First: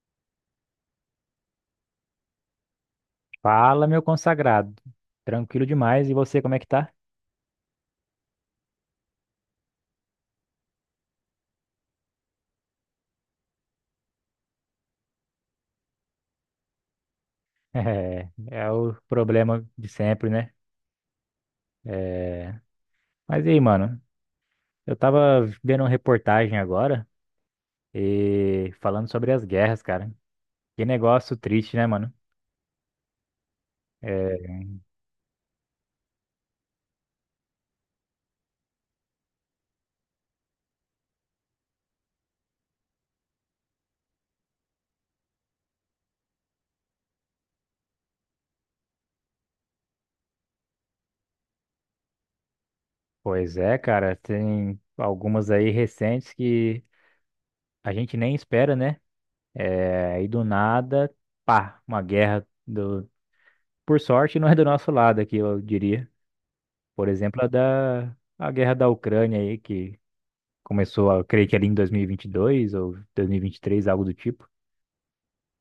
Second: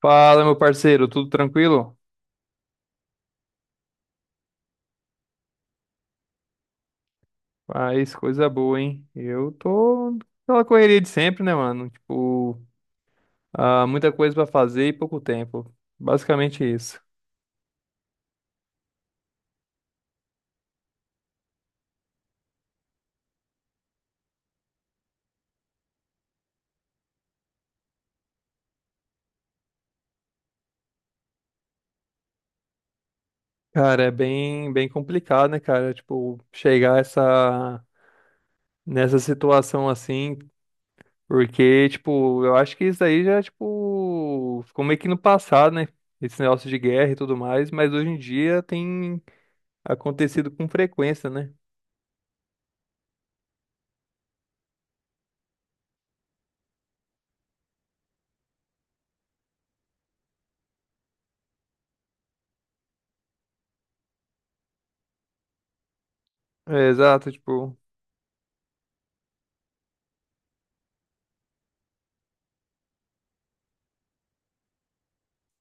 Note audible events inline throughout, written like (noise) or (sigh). Fala, meu parceiro, tudo tranquilo? Fala, meu consagrado. Tranquilo demais. E você, como é que tá? (laughs) Faz coisa boa, hein? Eu tô naquela correria de sempre, né, mano? Tipo, muita coisa pra fazer e pouco tempo. Basicamente isso. É o problema de sempre, né? É... Mas e aí, mano? Eu tava vendo uma reportagem agora e falando sobre as guerras, cara. Que negócio triste, né, mano? Cara, é É. bem complicado, né, cara? Tipo, chegar essa, nessa situação assim, porque, tipo, eu acho que isso aí já, tipo, ficou meio que no passado, né? Esse negócio de guerra e tudo mais, mas hoje em dia tem acontecido com frequência, né? Pois é, cara. Tem algumas aí recentes que a gente nem espera, né? É. E do nada, pá, por sorte, não é do nosso lado aqui, eu diria. É, Por exato, exemplo, a tipo. da a guerra da Ucrânia aí, que começou, creio que ali em 2022 ou 2023, algo do tipo.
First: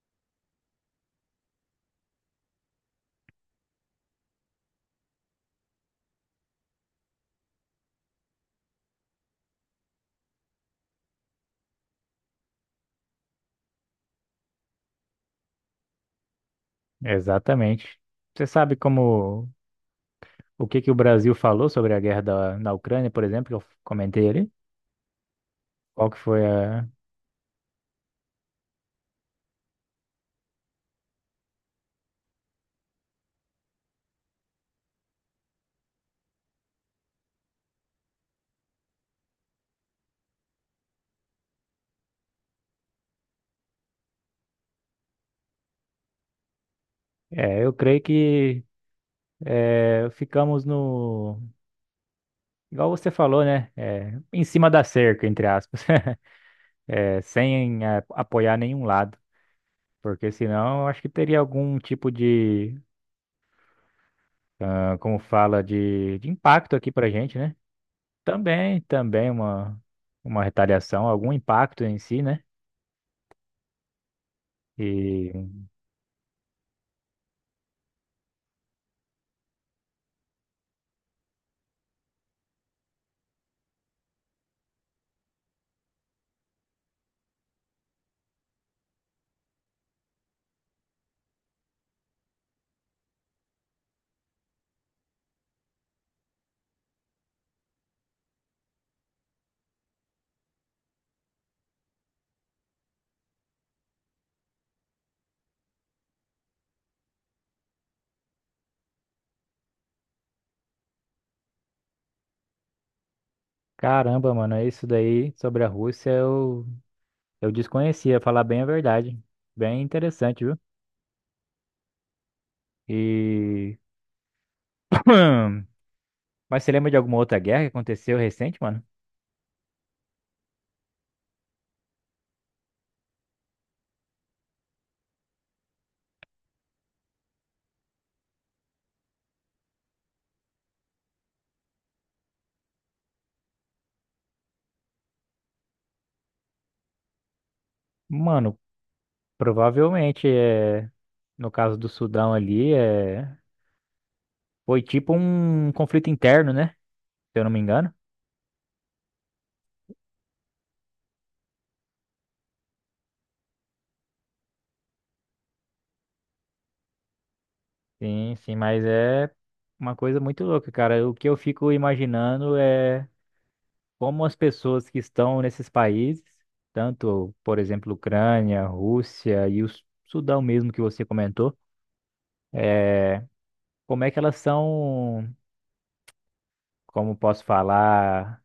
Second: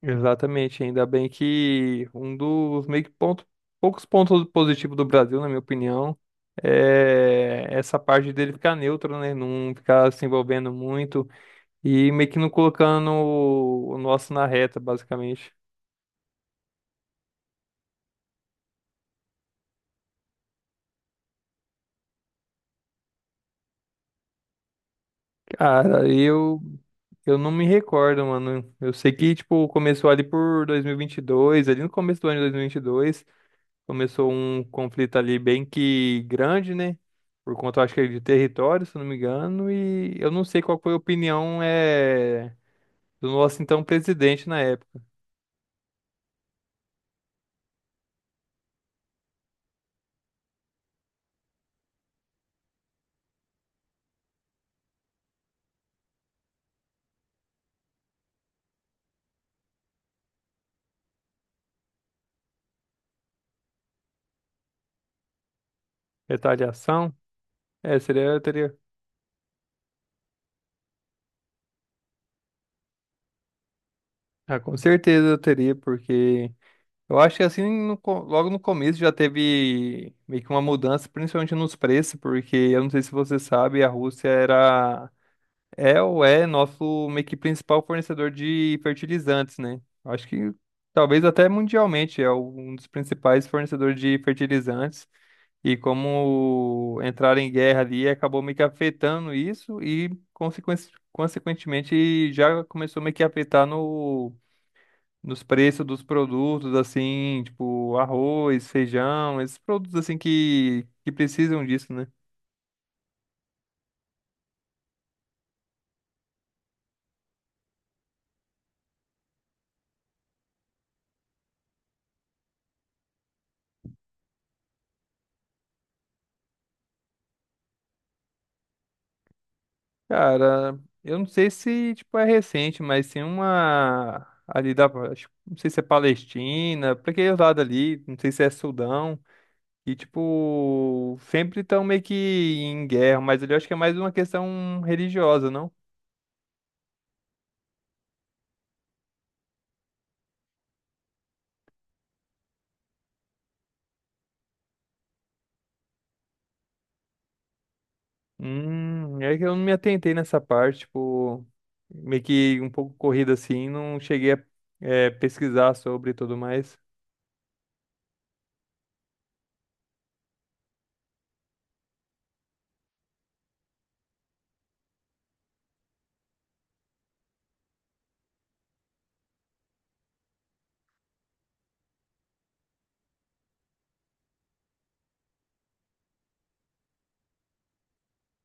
Exatamente, ainda bem que um dos meio que ponto, poucos pontos positivos do Brasil, na minha opinião, é essa parte dele ficar neutro, né? Não ficar se envolvendo muito e meio que não colocando o nosso na reta, basicamente. Exatamente. Você sabe como o que que o Brasil falou sobre a na Ucrânia, por exemplo, que eu comentei ali? Cara, Qual que foi eu a... eu não me recordo, mano. Eu sei que tipo começou ali por 2022, ali no começo do ano de 2022. Começou um conflito ali bem que grande, né? Por conta, acho que é de território, se não me engano, e eu não sei qual foi a opinião do nosso então presidente na época. É, eu creio que ficamos no... Igual você falou, né? É, em cima da cerca, entre aspas. (laughs) É, sem apoiar nenhum lado. Porque senão eu acho que teria algum tipo de ah, como fala de impacto aqui pra Retaliação? gente, né? É, seria, eu teria. Também uma retaliação, algum impacto em si, né? Ah, com certeza E eu teria, porque eu acho que assim, logo no começo já teve meio que uma mudança, principalmente nos preços, porque eu não sei se você sabe, a Rússia era É ou é nosso meio que principal fornecedor de fertilizantes, né? Acho que talvez até mundialmente é um dos principais fornecedores de fertilizantes. E como entraram em guerra ali, acabou meio que afetando isso e, consequentemente, já começou meio que a afetar no, nos preços dos produtos, assim, tipo arroz, feijão, esses produtos assim que precisam disso, né? caramba, mano, isso daí sobre a Rússia eu desconhecia, falar bem a verdade. Bem interessante, viu? E. (clears throat) Mas você lembra de alguma outra guerra que aconteceu recente, mano? Cara, eu não sei se, tipo, é recente, mas tem uma ali da, não sei se é Palestina, pra aquele lado ali, não sei se é Sudão, e, tipo, sempre estão meio que em guerra, mas ali eu acho que é mais uma questão religiosa, não? Mano, provavelmente é. No caso do Sudão ali, é... foi tipo um conflito interno, né? Se eu não me engano. É que eu não me atentei nessa parte, tipo, meio que um pouco corrida assim, não cheguei a, pesquisar sobre e tudo mais. Sim, mas é uma coisa muito louca, cara. O que eu fico imaginando é como as pessoas que estão nesses países, tanto, por exemplo, Ucrânia, Rússia e o Sudão mesmo que você comentou, é, como é que elas são, como posso falar,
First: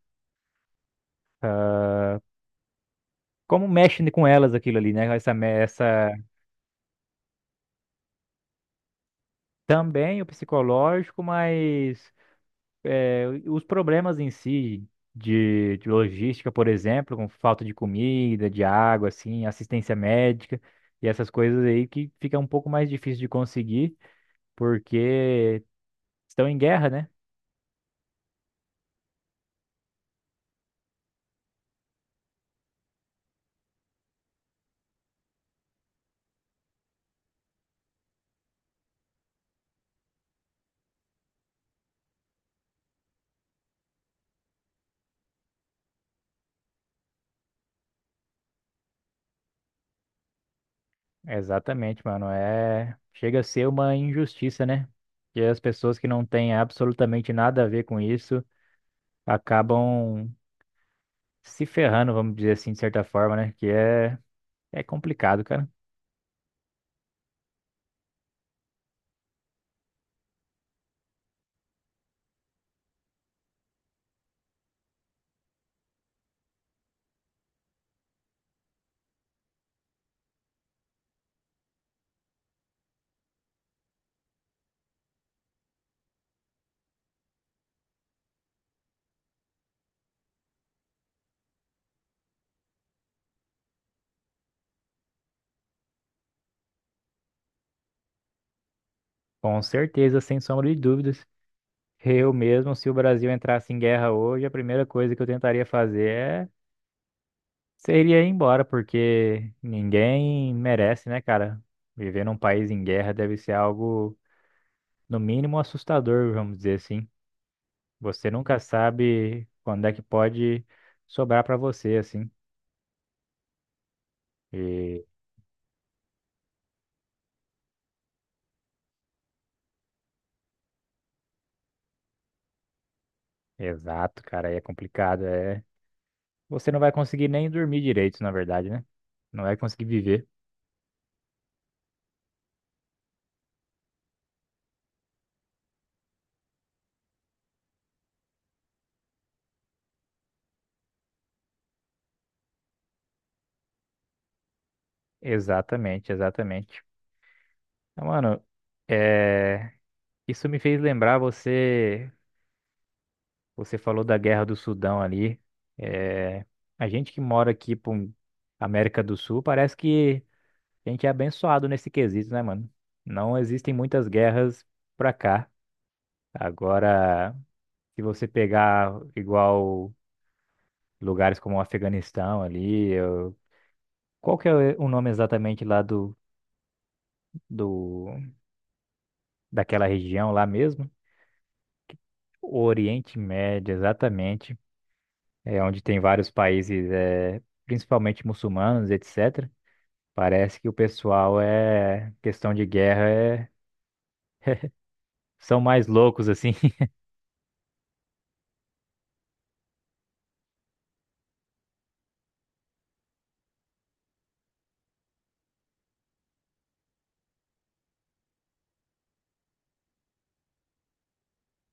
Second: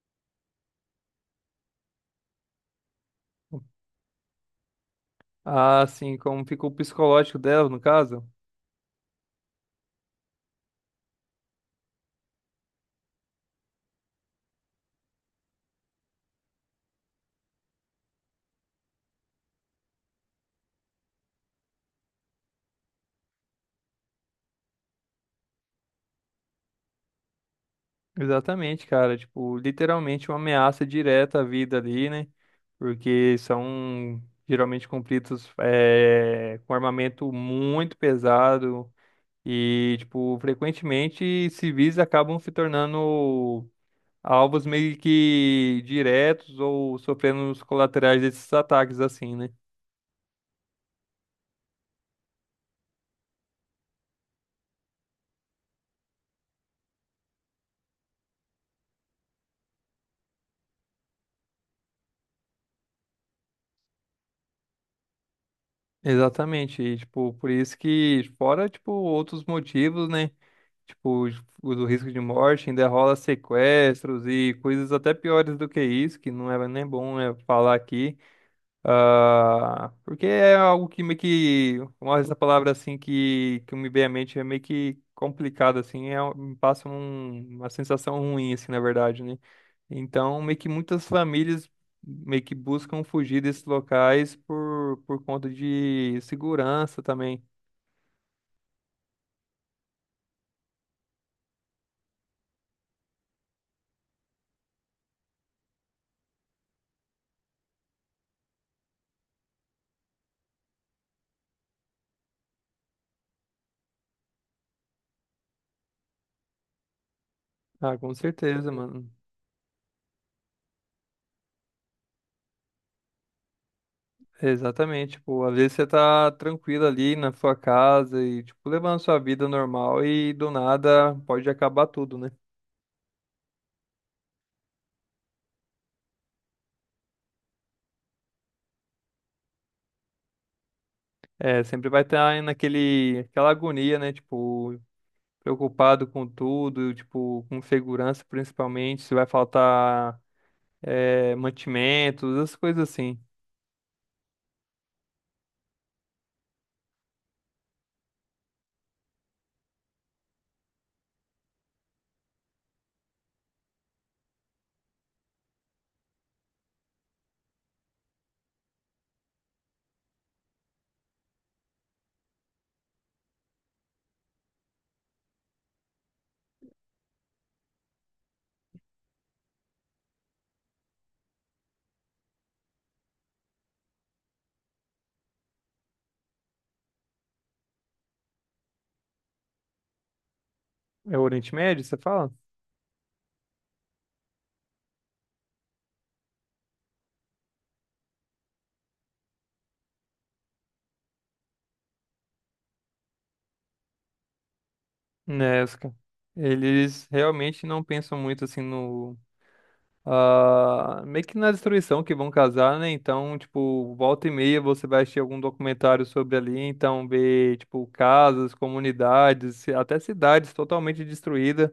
como mexe com elas aquilo ali, né? Essa, Ah, essa sim, como ficou o psicológico dela, no caso? também o psicológico, mas é, os problemas em si de logística, por exemplo, com falta de comida, de água, assim, assistência médica e essas coisas aí que fica um pouco mais difícil de conseguir porque estão em guerra, né? Exatamente, cara. Tipo, literalmente uma ameaça direta à vida ali, né? Porque são geralmente conflitos com armamento muito pesado e, tipo, frequentemente civis acabam se tornando alvos meio que diretos ou sofrendo os colaterais desses ataques, assim, né? Exatamente, mano. É, chega a ser uma injustiça, né? Que as pessoas que não têm absolutamente nada a ver com isso acabam se ferrando, vamos dizer assim, de certa forma, né? É complicado, cara. Exatamente. E, tipo, por isso que, fora, tipo, outros motivos, né? Tipo, o do risco de morte ainda rola sequestros e coisas até piores do que isso, que não é nem bom falar aqui. Ah, porque é algo que meio que, uma essa palavra assim que me vem à mente é meio que complicado, assim, é, me passa uma sensação ruim, assim, na verdade, né? Então, meio que muitas famílias meio que buscam fugir desses locais por conta de segurança também. Com certeza, sem sombra de dúvidas. Eu mesmo, se o Brasil entrasse em guerra hoje, a primeira coisa que eu tentaria fazer seria ir embora, porque ninguém merece, né, cara? Viver num país em guerra deve ser algo, no mínimo, assustador, vamos dizer assim. Ah, com Você nunca certeza, mano. sabe quando é que pode sobrar pra você, assim. E Exatamente, tipo, às vezes você tá tranquilo ali na sua casa e, tipo, levando sua vida normal e do nada pode acabar tudo, né? exato, cara, aí é complicado, é. Você não vai conseguir nem dormir direito, na verdade, né? Não vai conseguir viver. É, sempre vai estar naquele, aquela agonia, né? Tipo, preocupado com tudo, tipo, com segurança principalmente, se vai faltar, mantimentos, essas coisas assim. Exatamente. Então, mano, é. Isso me fez lembrar você falou da Guerra do Sudão ali. É, a gente que mora aqui pra América do Sul, parece que a gente é abençoado nesse quesito, né, mano? Não existem muitas guerras pra cá. Agora, se você pegar igual lugares como o Afeganistão ali, qual que é o nome exatamente lá do, do daquela região lá mesmo? É o Oriente Médio, você fala? O Oriente Médio, exatamente. É, onde tem vários países, é, principalmente muçulmanos, etc. Parece que o pessoal é questão de guerra, é, são Né, os mais ca- loucos assim. (laughs) Eles realmente não pensam muito assim no meio que na destruição que vão casar, né? Então, tipo, volta e meia você vai assistir algum documentário sobre ali, então ver, tipo, casas, comunidades, até cidades totalmente destruídas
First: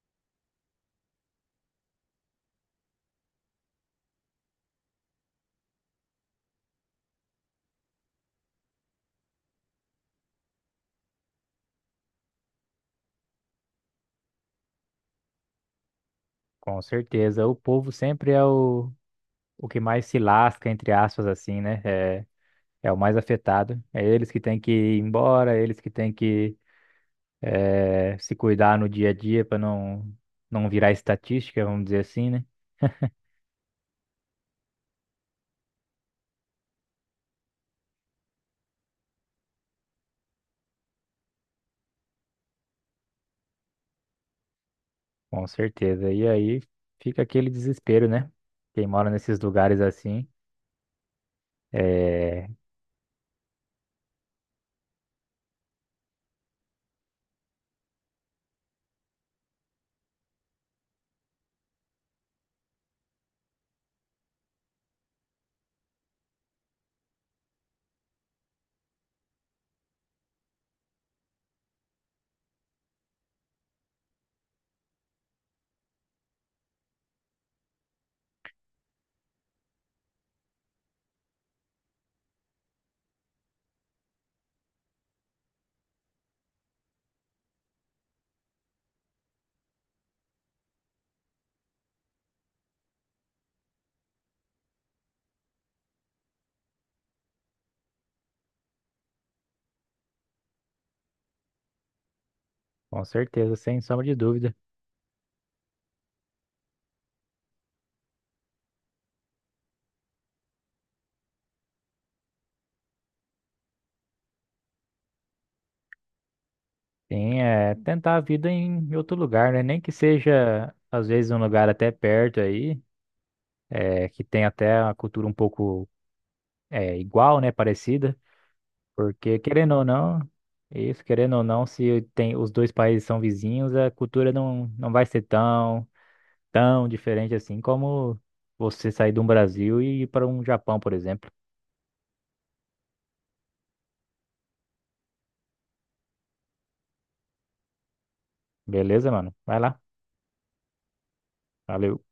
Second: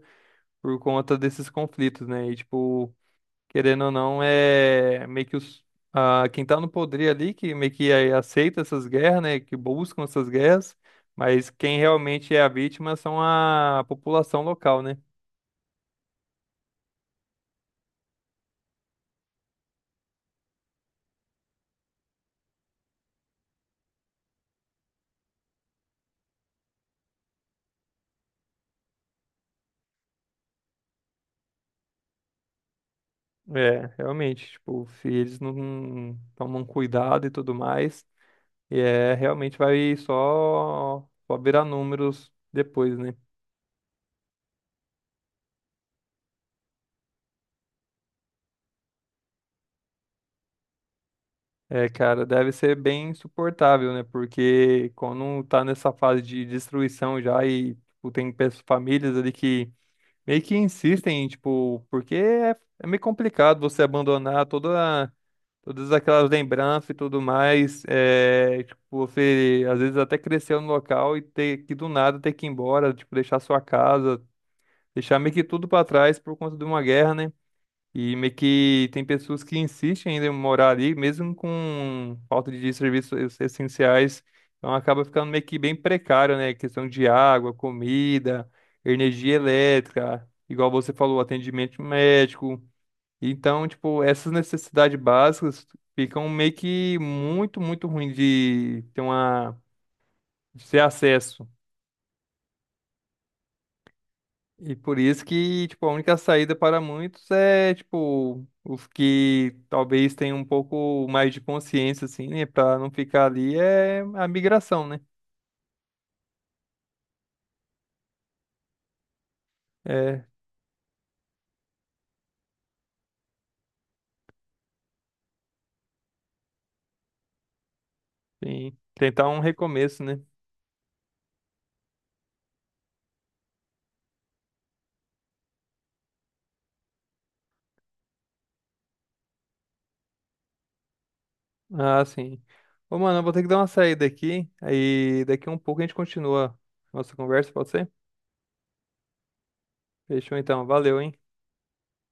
por conta desses conflitos, né? E, tipo, querendo ou não, é meio que os, quem tá no poder ali, que meio que aceita essas guerras, né? Que buscam essas guerras, mas quem realmente é a vítima são a população local, né? Com certeza, o povo sempre é o que mais se lasca, entre aspas, assim, né? É, é o mais afetado. É eles que têm que ir embora, eles que têm que é, se cuidar no dia a dia para não virar estatística, vamos dizer assim, né? É, realmente, tipo, se eles não tomam cuidado e tudo mais, é, realmente vai só, só virar números depois, né? Com certeza. E aí fica aquele desespero, né? Quem mora nesses lugares assim. É, cara, É. deve ser bem insuportável, né? Porque quando tá nessa fase de destruição já e tipo, tem famílias ali que meio que insistem, tipo, porque é, é meio complicado você abandonar toda, todas aquelas lembranças e tudo mais. É, tipo, você às vezes até cresceu no local e ter que do nada ter que ir embora, tipo, deixar sua casa, deixar meio que tudo pra trás por conta de uma guerra, né? E meio que tem pessoas que insistem ainda em morar ali, mesmo com falta de serviços essenciais. Então acaba ficando meio que bem precário, né? Questão de água, comida, energia elétrica, igual você falou, atendimento médico. Então, tipo, essas necessidades básicas ficam meio que muito ruim de ter uma, de ter acesso. Com certeza, sem sombra de dúvida. E por isso que, tipo, a única saída para muitos é, tipo, os que talvez tenham um pouco mais de consciência, assim, né, para não ficar ali, é a migração, né? Sim, é tentar a vida em outro lugar, né? Nem que É, seja, às vezes, um lugar até perto aí, é, que tem até uma cultura um pouco é, igual, né? Parecida. sim, tentar um Porque, querendo ou recomeço, né? não, isso, querendo ou não, se tem, os dois países são vizinhos, a cultura não vai ser tão, tão diferente assim como você sair do Brasil e ir para um Japão, por exemplo. Ah, sim. Ô, mano, eu vou ter que dar uma saída aqui, aí daqui a um pouco a gente continua nossa conversa, pode ser? Beleza, mano? Vai lá. Fechou então, valeu, hein? Valeu.